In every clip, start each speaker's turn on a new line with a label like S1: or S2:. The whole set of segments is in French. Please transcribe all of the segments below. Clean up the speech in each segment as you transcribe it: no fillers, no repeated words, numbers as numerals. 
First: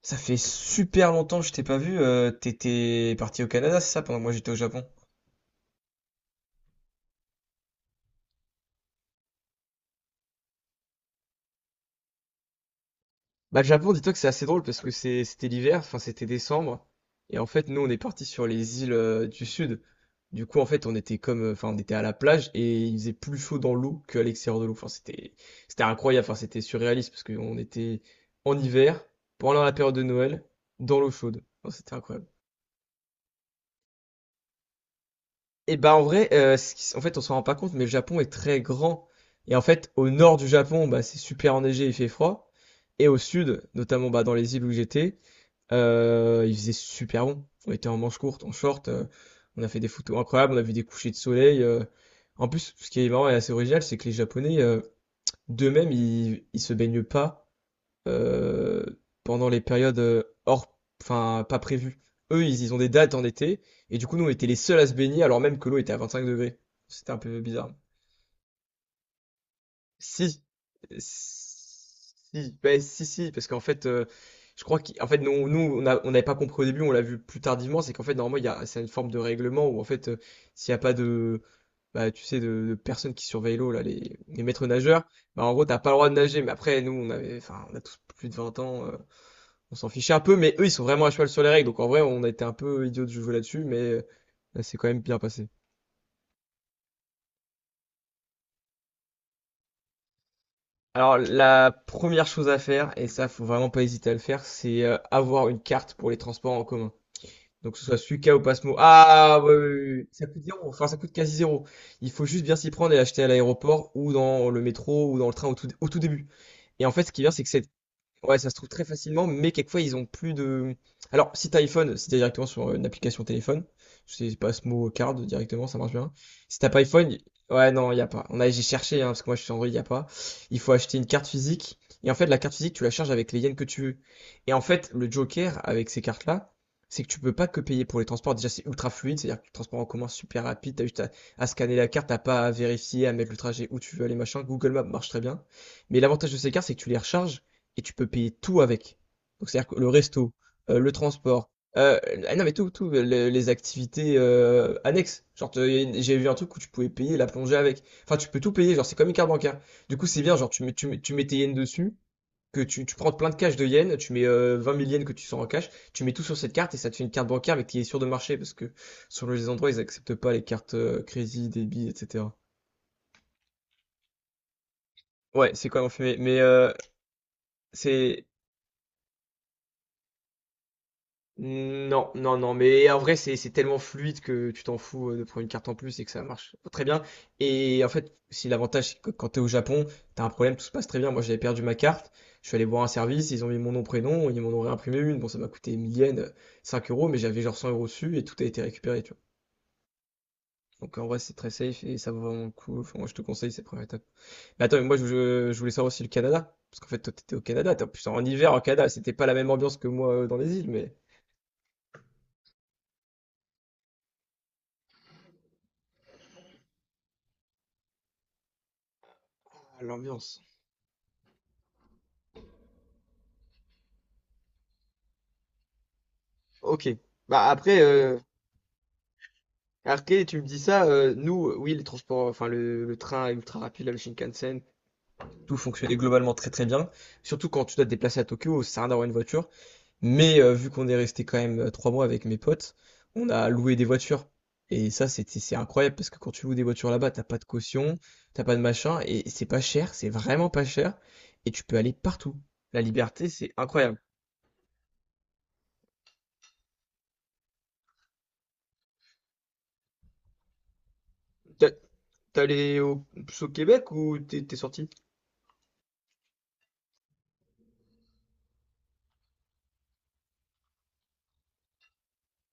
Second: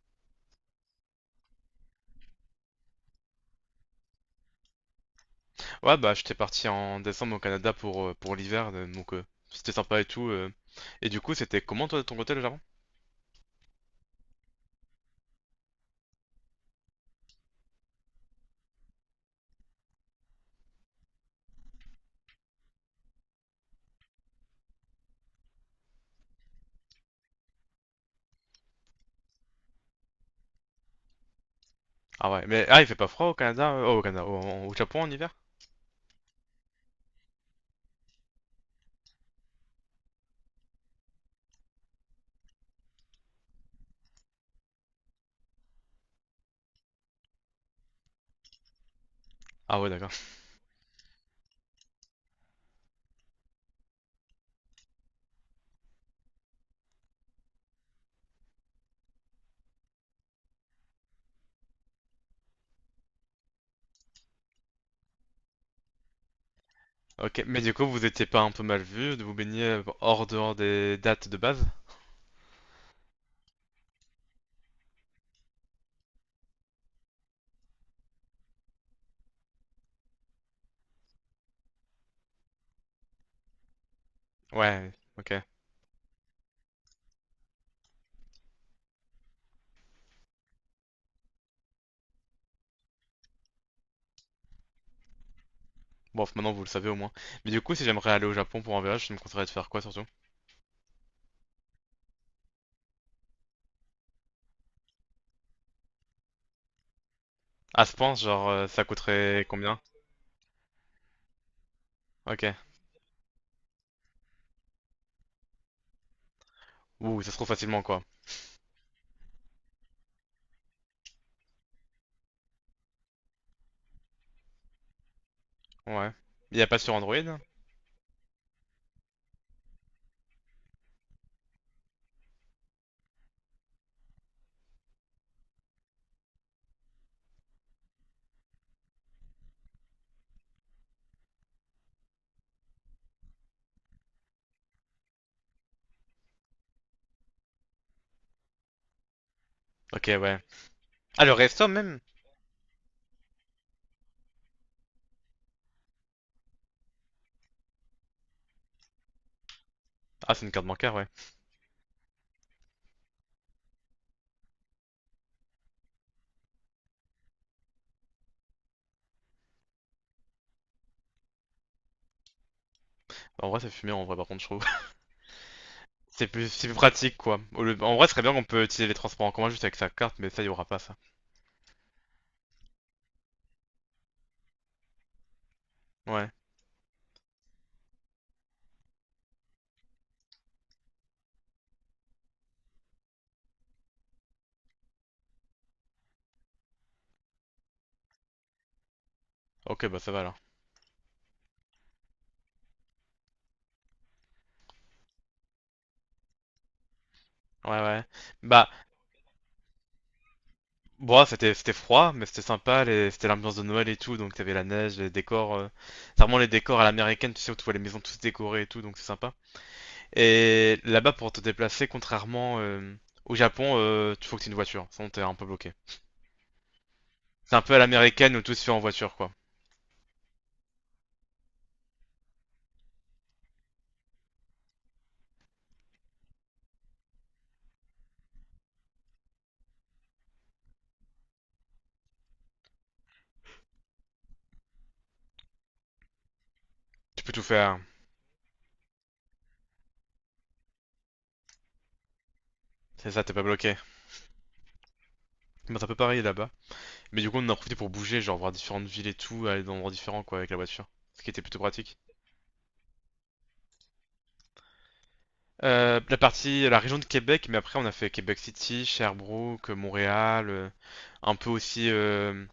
S1: Ça fait super longtemps que je t'ai pas vu. T'étais parti au Canada, c'est ça, pendant que moi j'étais au Japon?
S2: Ouais, bah j'étais parti en décembre au Canada pour l'hiver, c'était sympa et tout. Et du coup, c'était comment toi de ton côté le Japon?
S1: Bah, le Japon, dis-toi que c'est assez drôle parce que c'était l'hiver, enfin c'était décembre, et en fait nous on est parti sur les îles du sud. Du coup en fait on était comme, enfin on était à la plage et il faisait plus chaud dans l'eau qu'à l'extérieur de l'eau. Enfin c'était incroyable, enfin c'était surréaliste parce qu'on était en hiver pendant la période de Noël dans l'eau chaude. Enfin, c'était incroyable.
S2: Ah ouais, mais ah, il fait pas froid au Canada, oh, au Canada, au Japon en hiver?
S1: Et bah en vrai, en fait, on s'en rend pas compte, mais le Japon est très grand. Et en fait, au nord du Japon, bah, c'est super enneigé, il fait froid. Et au sud, notamment bah, dans les îles où j'étais, il faisait super bon. On était en manche courte, en short, on a fait
S2: Ah
S1: des
S2: ouais, d'accord.
S1: photos incroyables, on a vu des couchers de soleil. En plus, ce qui est marrant et assez original, c'est que les Japonais, d'eux-mêmes, ils se baignent pas euh, pendant les périodes enfin, pas prévues. Eux, ils ont des dates en été, et du coup, nous, on était les seuls à se baigner, alors même que l'eau était à 25 degrés. C'était un peu
S2: Ok, mais
S1: bizarre.
S2: du coup, vous étiez pas un peu mal vu de vous baigner hors
S1: Si,
S2: dehors des dates de base?
S1: si, ben, si, si, parce qu'en fait, je crois qu'en fait, on n'avait pas compris au début, on l'a vu plus tardivement, c'est qu'en fait, normalement, c'est une forme de règlement où, en fait, s'il n'y a pas de, bah, tu sais, de personnes qui surveillent l'eau, là, les maîtres
S2: Ouais,
S1: nageurs,
S2: ok.
S1: bah, en gros, t'as pas le droit de nager, mais après, nous, enfin, on a tous plus de 20 ans, on s'en fichait un peu, mais eux, ils sont vraiment à cheval sur les règles. Donc en vrai, on a été un peu idiots de jouer là-dessus, mais là, c'est quand même bien passé.
S2: Bon, maintenant vous le savez au moins. Mais du coup, si j'aimerais aller au Japon pour un voyage, tu me conseillerais de faire quoi surtout?
S1: Alors la première chose à faire, et ça, faut vraiment pas hésiter à le faire, c'est avoir une carte pour les transports en commun. Donc que
S2: À
S1: ce
S2: ce
S1: soit
S2: point,
S1: Suica ou
S2: genre,
S1: Pasmo.
S2: ça
S1: Ah
S2: coûterait
S1: ouais, ouais,
S2: combien?
S1: ouais, ouais. Ça coûte zéro, enfin ça coûte quasi zéro. Il faut juste bien
S2: Ok.
S1: s'y prendre et l'acheter à l'aéroport ou dans le métro ou dans le train au tout début. Et en fait, ce qui
S2: Ouh, ça
S1: vient,
S2: se
S1: c'est
S2: trouve
S1: que cette…
S2: facilement quoi.
S1: Ouais, ça se trouve très facilement, mais quelquefois ils ont plus de… Alors, si t'as iPhone, si t'es directement sur une application téléphone, je sais pas ce mot card directement, ça marche
S2: Ouais.
S1: bien. Si
S2: Il y a
S1: t'as
S2: pas
S1: pas
S2: sur
S1: iPhone,
S2: Android?
S1: ouais, non, il y a pas. J'ai cherché, hein, parce que moi je suis sur Android, il y a pas. Il faut acheter une carte physique, et en fait, la carte physique, tu la charges avec les yens que tu veux. Et en fait, le joker avec ces cartes-là, c'est que tu peux pas que payer pour les transports. Déjà, c'est ultra fluide, c'est-à-dire que le transport en commun c'est super rapide, à scanner la carte, t'as pas à vérifier, à mettre le trajet où tu veux aller, machin. Google Maps marche très bien. Mais l'avantage de ces cartes, c'est que tu les recharges et tu peux payer tout avec. Donc, c'est-à-dire que le
S2: Ok,
S1: resto,
S2: ouais.
S1: le
S2: Ah, le
S1: transport,
S2: resto
S1: euh,
S2: même?
S1: ah non mais tout, tout, les activités annexes. Genre, j'ai vu un truc où tu pouvais payer la plongée avec. Enfin, tu peux tout payer, genre, c'est comme une carte bancaire. Du coup, c'est
S2: Ah,
S1: bien,
S2: c'est
S1: genre,
S2: une carte bancaire, ouais.
S1: tu mets tes yens dessus, que tu prends plein de cash de yens, tu mets 20 000 yens que tu sors en cash, tu mets tout sur cette carte et ça te fait une carte bancaire mais qui est sûre de marcher parce que sur les endroits, ils acceptent pas les cartes crédit, débit, etc.
S2: En vrai, ça fume bien, en vrai, par contre, je trouve.
S1: Ouais, c'est quand même fait.
S2: C'est
S1: Mais
S2: plus, c'est plus pratique, quoi. En vrai, ce serait
S1: c'est
S2: bien qu'on peut utiliser les transports en commun juste avec sa carte, mais ça, il y aura pas ça.
S1: non, non, non, mais en vrai, c'est tellement fluide que tu t'en fous de prendre une carte en plus et que ça
S2: Ouais.
S1: marche très bien. Et en fait, si l'avantage, c'est que quand t'es au Japon, t'as un problème, tout se passe très bien. Moi, j'avais perdu ma carte, je suis allé voir un service, ils ont mis mon nom, prénom, ils m'en ont réimprimé une. Bon, ça m'a coûté 1000 yens, 5 euros, mais j'avais genre 100 euros dessus et tout a été récupéré, tu vois.
S2: Ok, bah ça va alors.
S1: Donc en vrai, c'est très safe et ça vaut vraiment le coup. Enfin, moi, je te conseille ces premières étapes. Mais attends, mais moi, je voulais savoir aussi le Canada. Parce qu'en fait, toi, t'étais au Canada,
S2: Ouais,
S1: t'es en
S2: ouais.
S1: plus en hiver au
S2: Bah,
S1: Canada, c'était pas la même ambiance que moi dans les îles, mais…
S2: bon, c'était froid, mais c'était sympa, c'était l'ambiance de Noël et tout, donc t'avais la neige, les décors. C'est vraiment les décors à l'américaine, tu sais, où tu vois les maisons toutes décorées et tout, donc c'est sympa.
S1: Ah, l'ambiance.
S2: Et là-bas, pour te déplacer, contrairement au Japon, tu faut que t'aies une voiture, sinon t'es un peu bloqué.
S1: Ok. Bah
S2: C'est un peu à
S1: après,
S2: l'américaine où tout se fait en voiture, quoi.
S1: après, tu me dis ça, nous, oui, les transports, enfin le train ultra rapide, là, le Shinkansen, tout fonctionnait globalement très très bien. Surtout quand tu dois te déplacer à Tokyo, ça sert à rien d'avoir une voiture. Mais vu qu'on est resté quand même 3 mois avec mes potes, on a loué des voitures. Et ça, c'est incroyable parce que quand tu loues des voitures là-bas, t'as
S2: Tu peux
S1: pas
S2: tout
S1: de
S2: faire.
S1: caution, t'as pas de machin, et c'est pas cher, c'est vraiment pas cher, et tu peux aller partout. La
S2: C'est ça,
S1: liberté,
S2: t'es pas
S1: c'est
S2: bloqué.
S1: incroyable.
S2: Mais c'est un peu pareil là-bas. Mais du coup, on en a profité pour bouger, genre voir différentes villes et tout, aller dans des endroits différents quoi avec la voiture, ce qui était plutôt
S1: T'as-
S2: pratique.
S1: T'es allé au Québec ou t'es sorti?
S2: La région de Québec, mais après on a fait Québec City, Sherbrooke, Montréal, un peu aussi,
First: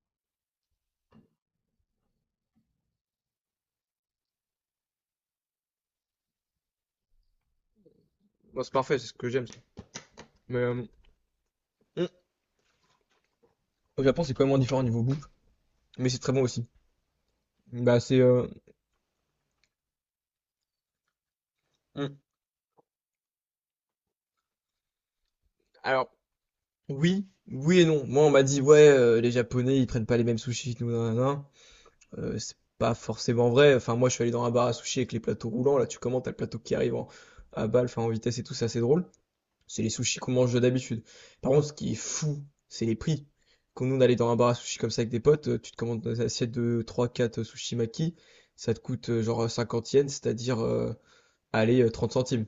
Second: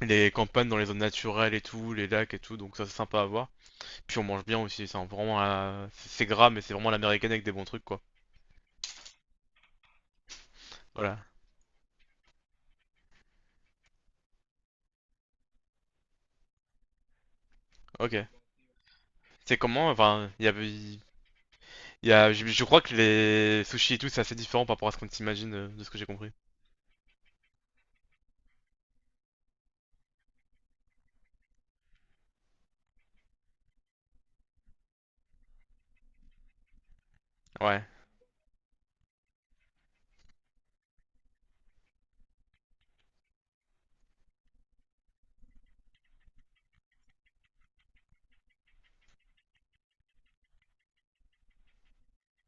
S2: les campagnes dans les zones naturelles et tout, les lacs et tout, donc ça c'est sympa à voir. Puis on mange bien aussi, c'est gras, mais c'est vraiment l'américaine avec des bons trucs quoi.
S1: Moi, c'est parfait, c'est ce que j'aime. Mais
S2: Voilà,
S1: hmm, au Japon, c'est complètement différent niveau bouffe, mais c'est très bon aussi. Bah, c'est.
S2: ok.
S1: euh,
S2: C'est comment, enfin, il
S1: hmm,
S2: y a, je crois que les sushis et tout c'est assez différent par rapport à ce qu'on s'imagine de ce que j'ai
S1: Alors,
S2: compris.
S1: oui, oui et non. Moi, on m'a dit, ouais, les Japonais, ils prennent pas les mêmes sushis que nous, nanana. C'est pas forcément vrai. Enfin, moi, je suis allé dans un bar à sushis avec les plateaux roulants. Là, tu commandes, t'as le plateau qui arrive à
S2: Ouais,
S1: balle, enfin, en vitesse et tout, c'est assez drôle. C'est les sushis qu'on mange d'habitude. Par contre, ce qui est fou, c'est les prix. Quand nous, on allait dans un bar à sushis comme ça avec des potes, tu te commandes des assiettes de trois quatre sushis maki. Ça te coûte genre 50 yens, 30 centimes.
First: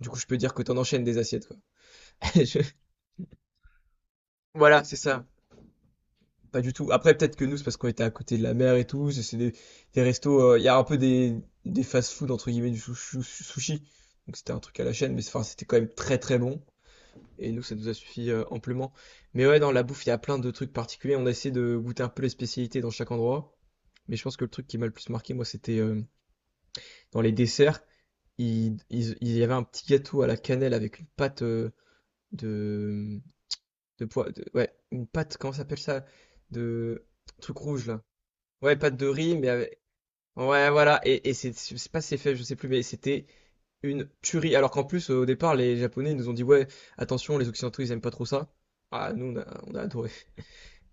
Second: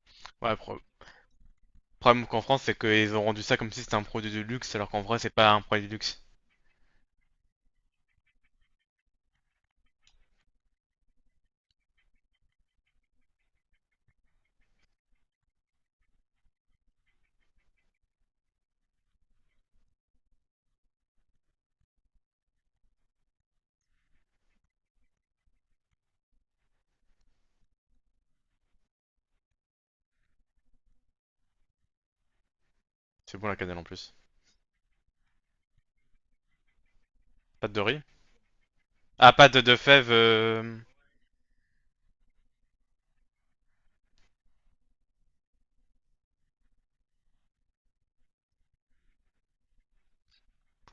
S1: Du coup, je peux dire
S2: ouais,
S1: que t'en
S2: pro-
S1: enchaînes des assiettes, quoi.
S2: Le problème qu'en
S1: Je-
S2: France, c'est qu'ils ont rendu ça comme si c'était un produit de luxe,
S1: Voilà,
S2: alors
S1: c'est
S2: qu'en vrai,
S1: ça.
S2: c'est pas un produit de luxe.
S1: Pas du tout. Après, peut-être que nous, c'est parce qu'on était à côté de la mer et tout. C'est des restos. Il y a un peu des fast-food, entre guillemets, du sushi. Donc, c'était un truc à la chaîne, enfin, c'était quand même très très bon. Et nous, ça nous a suffi amplement. Mais ouais, dans la bouffe, il y a plein de trucs particuliers. On a essayé de goûter un peu les spécialités dans chaque endroit. Mais je pense que le truc qui m'a le plus marqué, moi, c'était dans les desserts. Il y avait un petit gâteau à la cannelle avec une pâte de,
S2: C'est bon la cannelle en plus.
S1: Ouais, une pâte, comment ça s'appelle ça? De truc
S2: Pâte de
S1: rouge
S2: riz?
S1: là. Ouais, pâte de
S2: Ah,
S1: riz, mais
S2: pâte de
S1: avec…
S2: fèves.
S1: Ouais, voilà. Et c'est, je sais pas si c'est fait, je sais plus, mais c'était une tuerie. Alors qu'en plus, au départ, les Japonais nous ont dit, ouais, attention, les Occidentaux, ils aiment pas trop ça. Ah, nous, on a adoré.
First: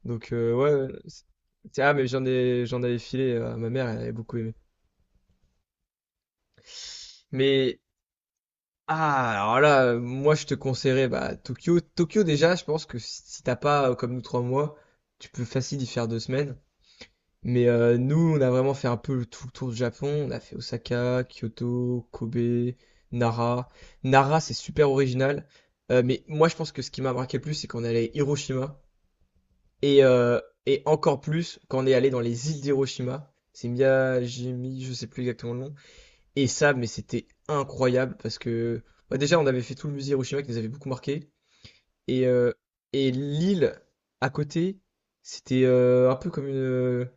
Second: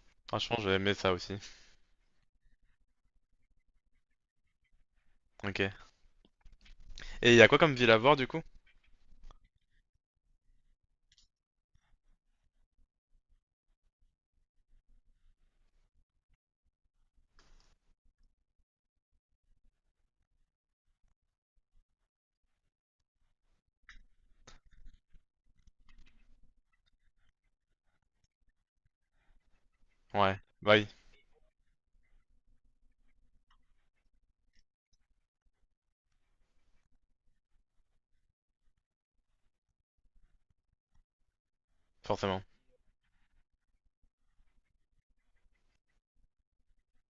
S1: Donc,
S2: Franchement, j'ai aimé
S1: ouais,
S2: ça aussi.
S1: ah, mais j'en avais filé à ma mère, elle avait beaucoup aimé.
S2: Ok. Et il y a quoi comme
S1: Mais,
S2: ville à voir du coup?
S1: ah, alors là, moi, je te conseillerais, bah, Tokyo. Tokyo, déjà, je pense que si t'as pas, comme nous, trois mois, tu peux facile y faire 2 semaines. Mais nous, on a vraiment fait un peu tout le tour du Japon. On a fait Osaka, Kyoto, Kobe, Nara. Nara, c'est super original. Mais moi, je pense que ce qui m'a marqué le plus, c'est qu'on est allé à Hiroshima. Et, euh,
S2: Ouais, bah
S1: et
S2: oui,
S1: encore plus, quand on est allé dans les îles d'Hiroshima. C'est Miyajimi, je sais plus exactement le nom. Et ça, mais c'était incroyable parce que bah, déjà, on avait fait tout le musée Hiroshima qui nous avait beaucoup marqué. Et,
S2: forcément.
S1: euh, et l'île à côté, c'était un peu comme une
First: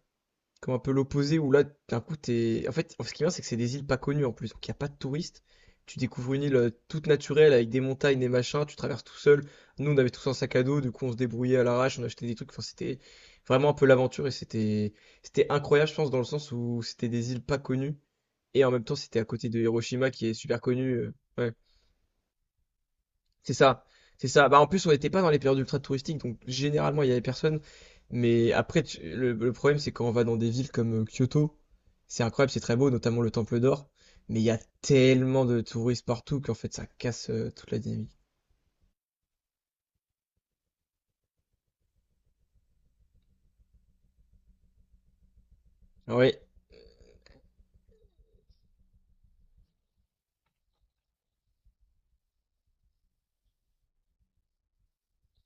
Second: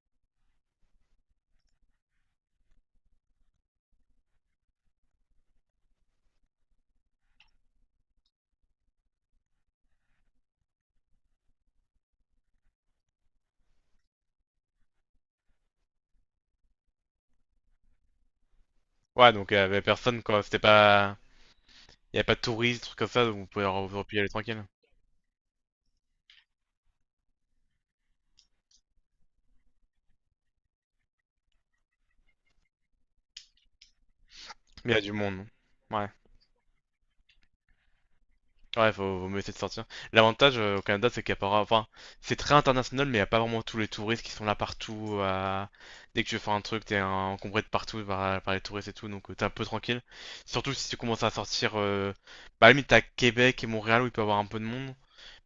S1: comme un peu l'opposé où là d'un coup t'es en fait ce qui est bien c'est que c'est des îles pas connues en plus donc il n'y a pas de touristes tu découvres une île toute naturelle avec des montagnes des machins tu traverses tout seul nous on avait tous un sac à dos du coup on se débrouillait à l'arrache on achetait des trucs enfin c'était vraiment un peu l'aventure et c'était c'était incroyable je pense dans le sens où c'était des îles pas connues et en même temps c'était à
S2: Ouais,
S1: côté
S2: donc il y
S1: de
S2: avait
S1: Hiroshima
S2: personne
S1: qui est
S2: quoi. C'était
S1: super connu
S2: pas.
S1: ouais.
S2: Il y avait pas de touristes, trucs comme ça, donc vous
S1: C'est
S2: pouvez
S1: ça,
S2: vous replier
S1: c'est
S2: aller
S1: ça. Bah,
S2: tranquille.
S1: en plus, on n'était pas dans les périodes ultra touristiques, donc généralement, il y avait personne. Mais après, le problème, c'est quand on va dans des villes comme Kyoto, c'est incroyable, c'est très beau, notamment le Temple d'Or. Mais il y a
S2: Mais il y a du
S1: tellement
S2: monde.
S1: de touristes
S2: Ouais.
S1: partout qu'en fait, ça casse toute la dynamique.
S2: Ouais, faut, vaut mieux essayer de sortir. L'avantage au Canada, c'est qu'il n'y a pas enfin, c'est très international, mais il n'y a pas vraiment tous les touristes qui sont là partout. Dès que
S1: Oui,
S2: tu veux faire un truc, t'es encombré de partout par, par les touristes et tout, donc t'es un peu tranquille. Surtout si tu commences à sortir. Bah, à la limite, t'as Québec et Montréal où il peut y avoir un peu de monde.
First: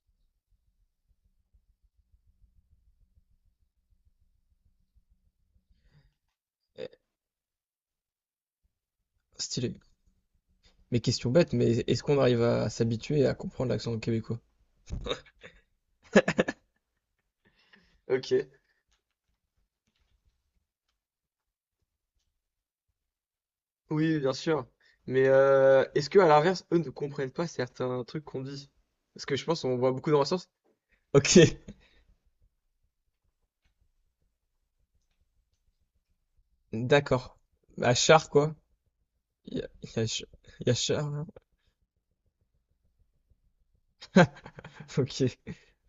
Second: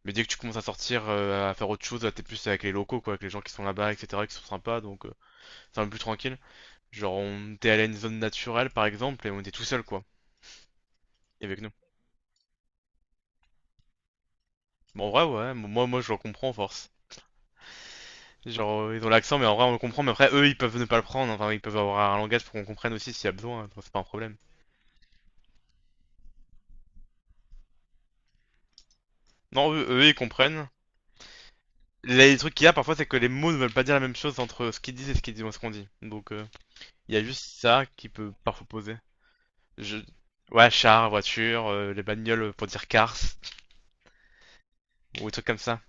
S2: Mais dès que tu commences à sortir, à faire autre chose, t'es plus avec les locaux, quoi, avec les gens qui sont là-bas, etc., qui sont sympas, donc c'est un peu plus tranquille. Genre, on était allé à une zone naturelle, par exemple, et on était tout
S1: stylé.
S2: seul, quoi,
S1: Mais question bête,
S2: avec nous.
S1: mais est-ce qu'on arrive à s'habituer à comprendre l'accent québécois?
S2: Bon, en vrai, ouais, moi, je le comprends, en force.
S1: Ok,
S2: Genre, ils ont l'accent, mais en vrai, on le comprend. Mais après, eux, ils peuvent ne pas le prendre. Enfin, ils peuvent avoir un langage pour qu'on comprenne aussi s'il y a besoin. Donc c'est pas un
S1: oui, bien
S2: problème.
S1: sûr. Mais est-ce que à l'inverse, eux ne comprennent pas certains trucs qu'on dit? Parce que je pense
S2: Non,
S1: qu'on
S2: eux,
S1: voit
S2: eux,
S1: beaucoup
S2: ils
S1: dans la sens.
S2: comprennent.
S1: Ok,
S2: Les trucs qu'il y a parfois, c'est que les mots ne veulent pas dire la même chose entre ce qu'ils disent et ce qu'on dit. Donc, il y a
S1: d'accord.
S2: juste ça
S1: À
S2: qui
S1: Char,
S2: peut
S1: quoi.
S2: parfois poser.
S1: Il y a, il
S2: Je...
S1: y a Ch- il
S2: Ouais,
S1: y a Char,
S2: char,
S1: hein.
S2: voiture, les bagnoles pour dire cars, ou des trucs
S1: Ok.
S2: comme ça.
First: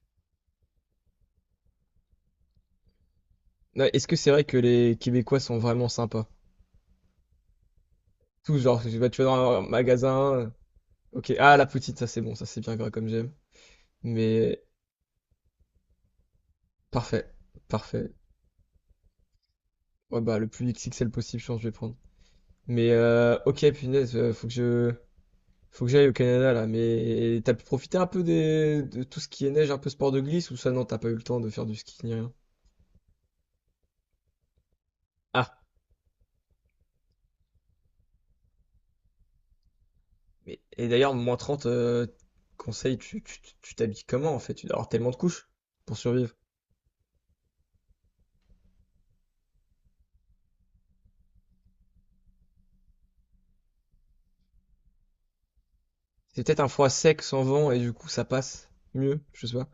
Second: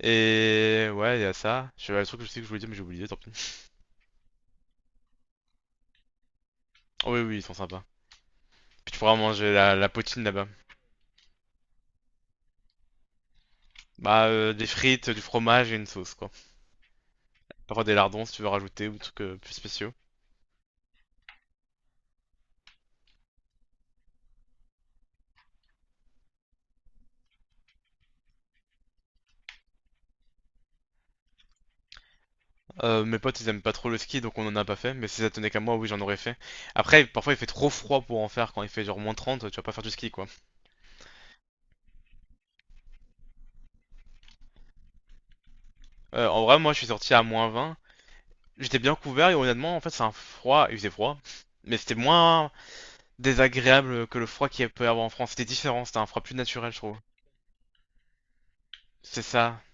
S2: Et ouais, il y a ça. Je Le truc que je sais que je voulais dire, mais j'ai oublié, tant pis.
S1: Non, est-ce que c'est vrai que les Québécois sont vraiment sympas?
S2: Oh, oui, oui, ils sont sympas.
S1: Tout genre,
S2: Puis tu pourras
S1: tu vas dans
S2: manger
S1: un
S2: la poutine
S1: magasin.
S2: là-bas.
S1: Ok. Ah, la poutine, ça c'est bon, ça c'est bien gras comme j'aime.
S2: Bah,
S1: Mais
S2: des frites, du fromage et une sauce, quoi.
S1: parfait.
S2: Parfois des
S1: Parfait.
S2: lardons si tu veux rajouter ou des trucs plus spéciaux.
S1: Ouais, bah, le plus XXL possible, je pense, que je vais prendre. Mais ok, punaise, faut que je… Faut que j'aille au Canada là, mais t'as pu profiter un peu des… de tout ce qui est neige, un peu sport de glisse ou ça non, t'as pas eu le temps de faire du ski ni rien.
S2: Mes potes ils aiment pas trop le ski donc on en a pas fait, mais si ça
S1: Ah,
S2: tenait qu'à moi, oui j'en aurais fait. Après, parfois il fait trop froid pour en faire quand il fait genre -30 tu vas pas faire du ski quoi.
S1: Et d'ailleurs, -30 conseils, tu t'habilles comment en fait? Tu dois avoir tellement de couches pour survivre.
S2: En vrai, moi je suis sorti à -20, j'étais bien couvert et honnêtement, en fait c'est un froid, il faisait froid, mais c'était moins désagréable que le froid qu'il peut y avoir en France, c'était différent, c'était un froid plus
S1: C'est peut-être un
S2: naturel je
S1: froid
S2: trouve.
S1: sec sans vent et du coup ça passe mieux,
S2: C'est
S1: je sais
S2: ça.
S1: pas.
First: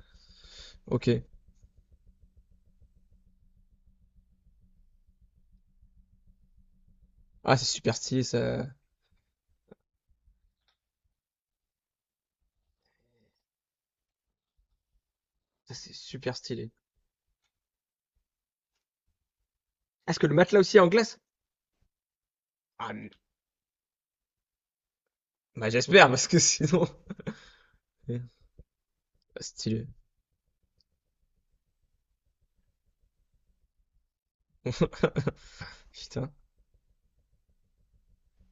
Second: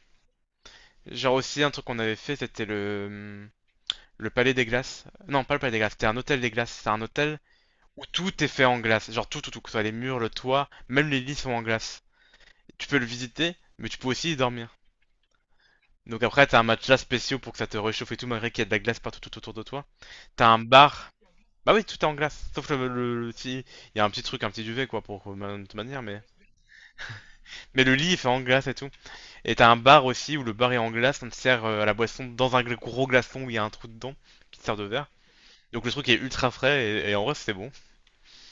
S1: Ok.
S2: Genre aussi un truc qu'on avait fait c'était le. Le palais des glaces. Non, pas le palais des glaces, c'était un hôtel des glaces. C'est un hôtel
S1: Ah, c'est super
S2: où
S1: stylé
S2: tout est
S1: ça.
S2: fait en glace. Genre tout, que ce soit les murs, le toit, même les lits sont en glace. Tu peux le visiter, mais tu peux aussi y dormir.
S1: Ça, c'est
S2: Donc
S1: super
S2: après, t'as un
S1: stylé.
S2: matelas spécial pour que ça te réchauffe et tout, malgré qu'il y a de la glace partout tout autour de toi.
S1: Est-ce que le
S2: T'as un
S1: matelas aussi est en
S2: bar.
S1: glace?
S2: Bah oui, tout est en glace, sauf
S1: Ah, m-
S2: le petit... Il y a un petit truc, un petit duvet, quoi, pour de
S1: bah
S2: toute manière,
S1: j'espère
S2: mais...
S1: parce que sinon.
S2: Mais le lit, il fait
S1: Merde.
S2: en glace et tout.
S1: Ah,
S2: Et t'as un
S1: stylé.
S2: bar aussi, où le bar est en glace, on te sert à la boisson dans un gros glaçon où il y a un trou dedans, qui te sert de verre. Donc le truc est
S1: Putain,
S2: ultra frais, et en vrai, c'était bon.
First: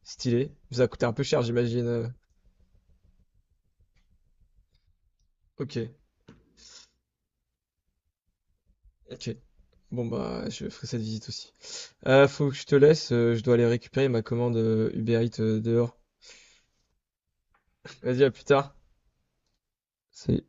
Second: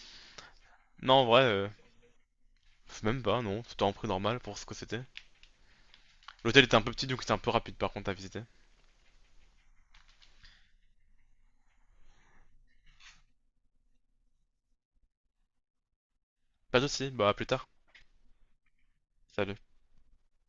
S1: stylé. Ça a coûté un
S2: Non,
S1: peu
S2: en
S1: cher,
S2: vrai,
S1: j'imagine.
S2: même pas, non, c'était un prix normal pour ce que c'était.
S1: Ok,
S2: L'hôtel était un peu petit donc c'était un peu rapide par contre à visiter.
S1: ok. Bon bah je ferai cette visite aussi. Faut que je te laisse, je dois aller récupérer ma commande Uber Eats dehors.
S2: Pas de soucis, bah à plus tard.
S1: Vas-y, à plus tard.
S2: Salut.
S1: C'est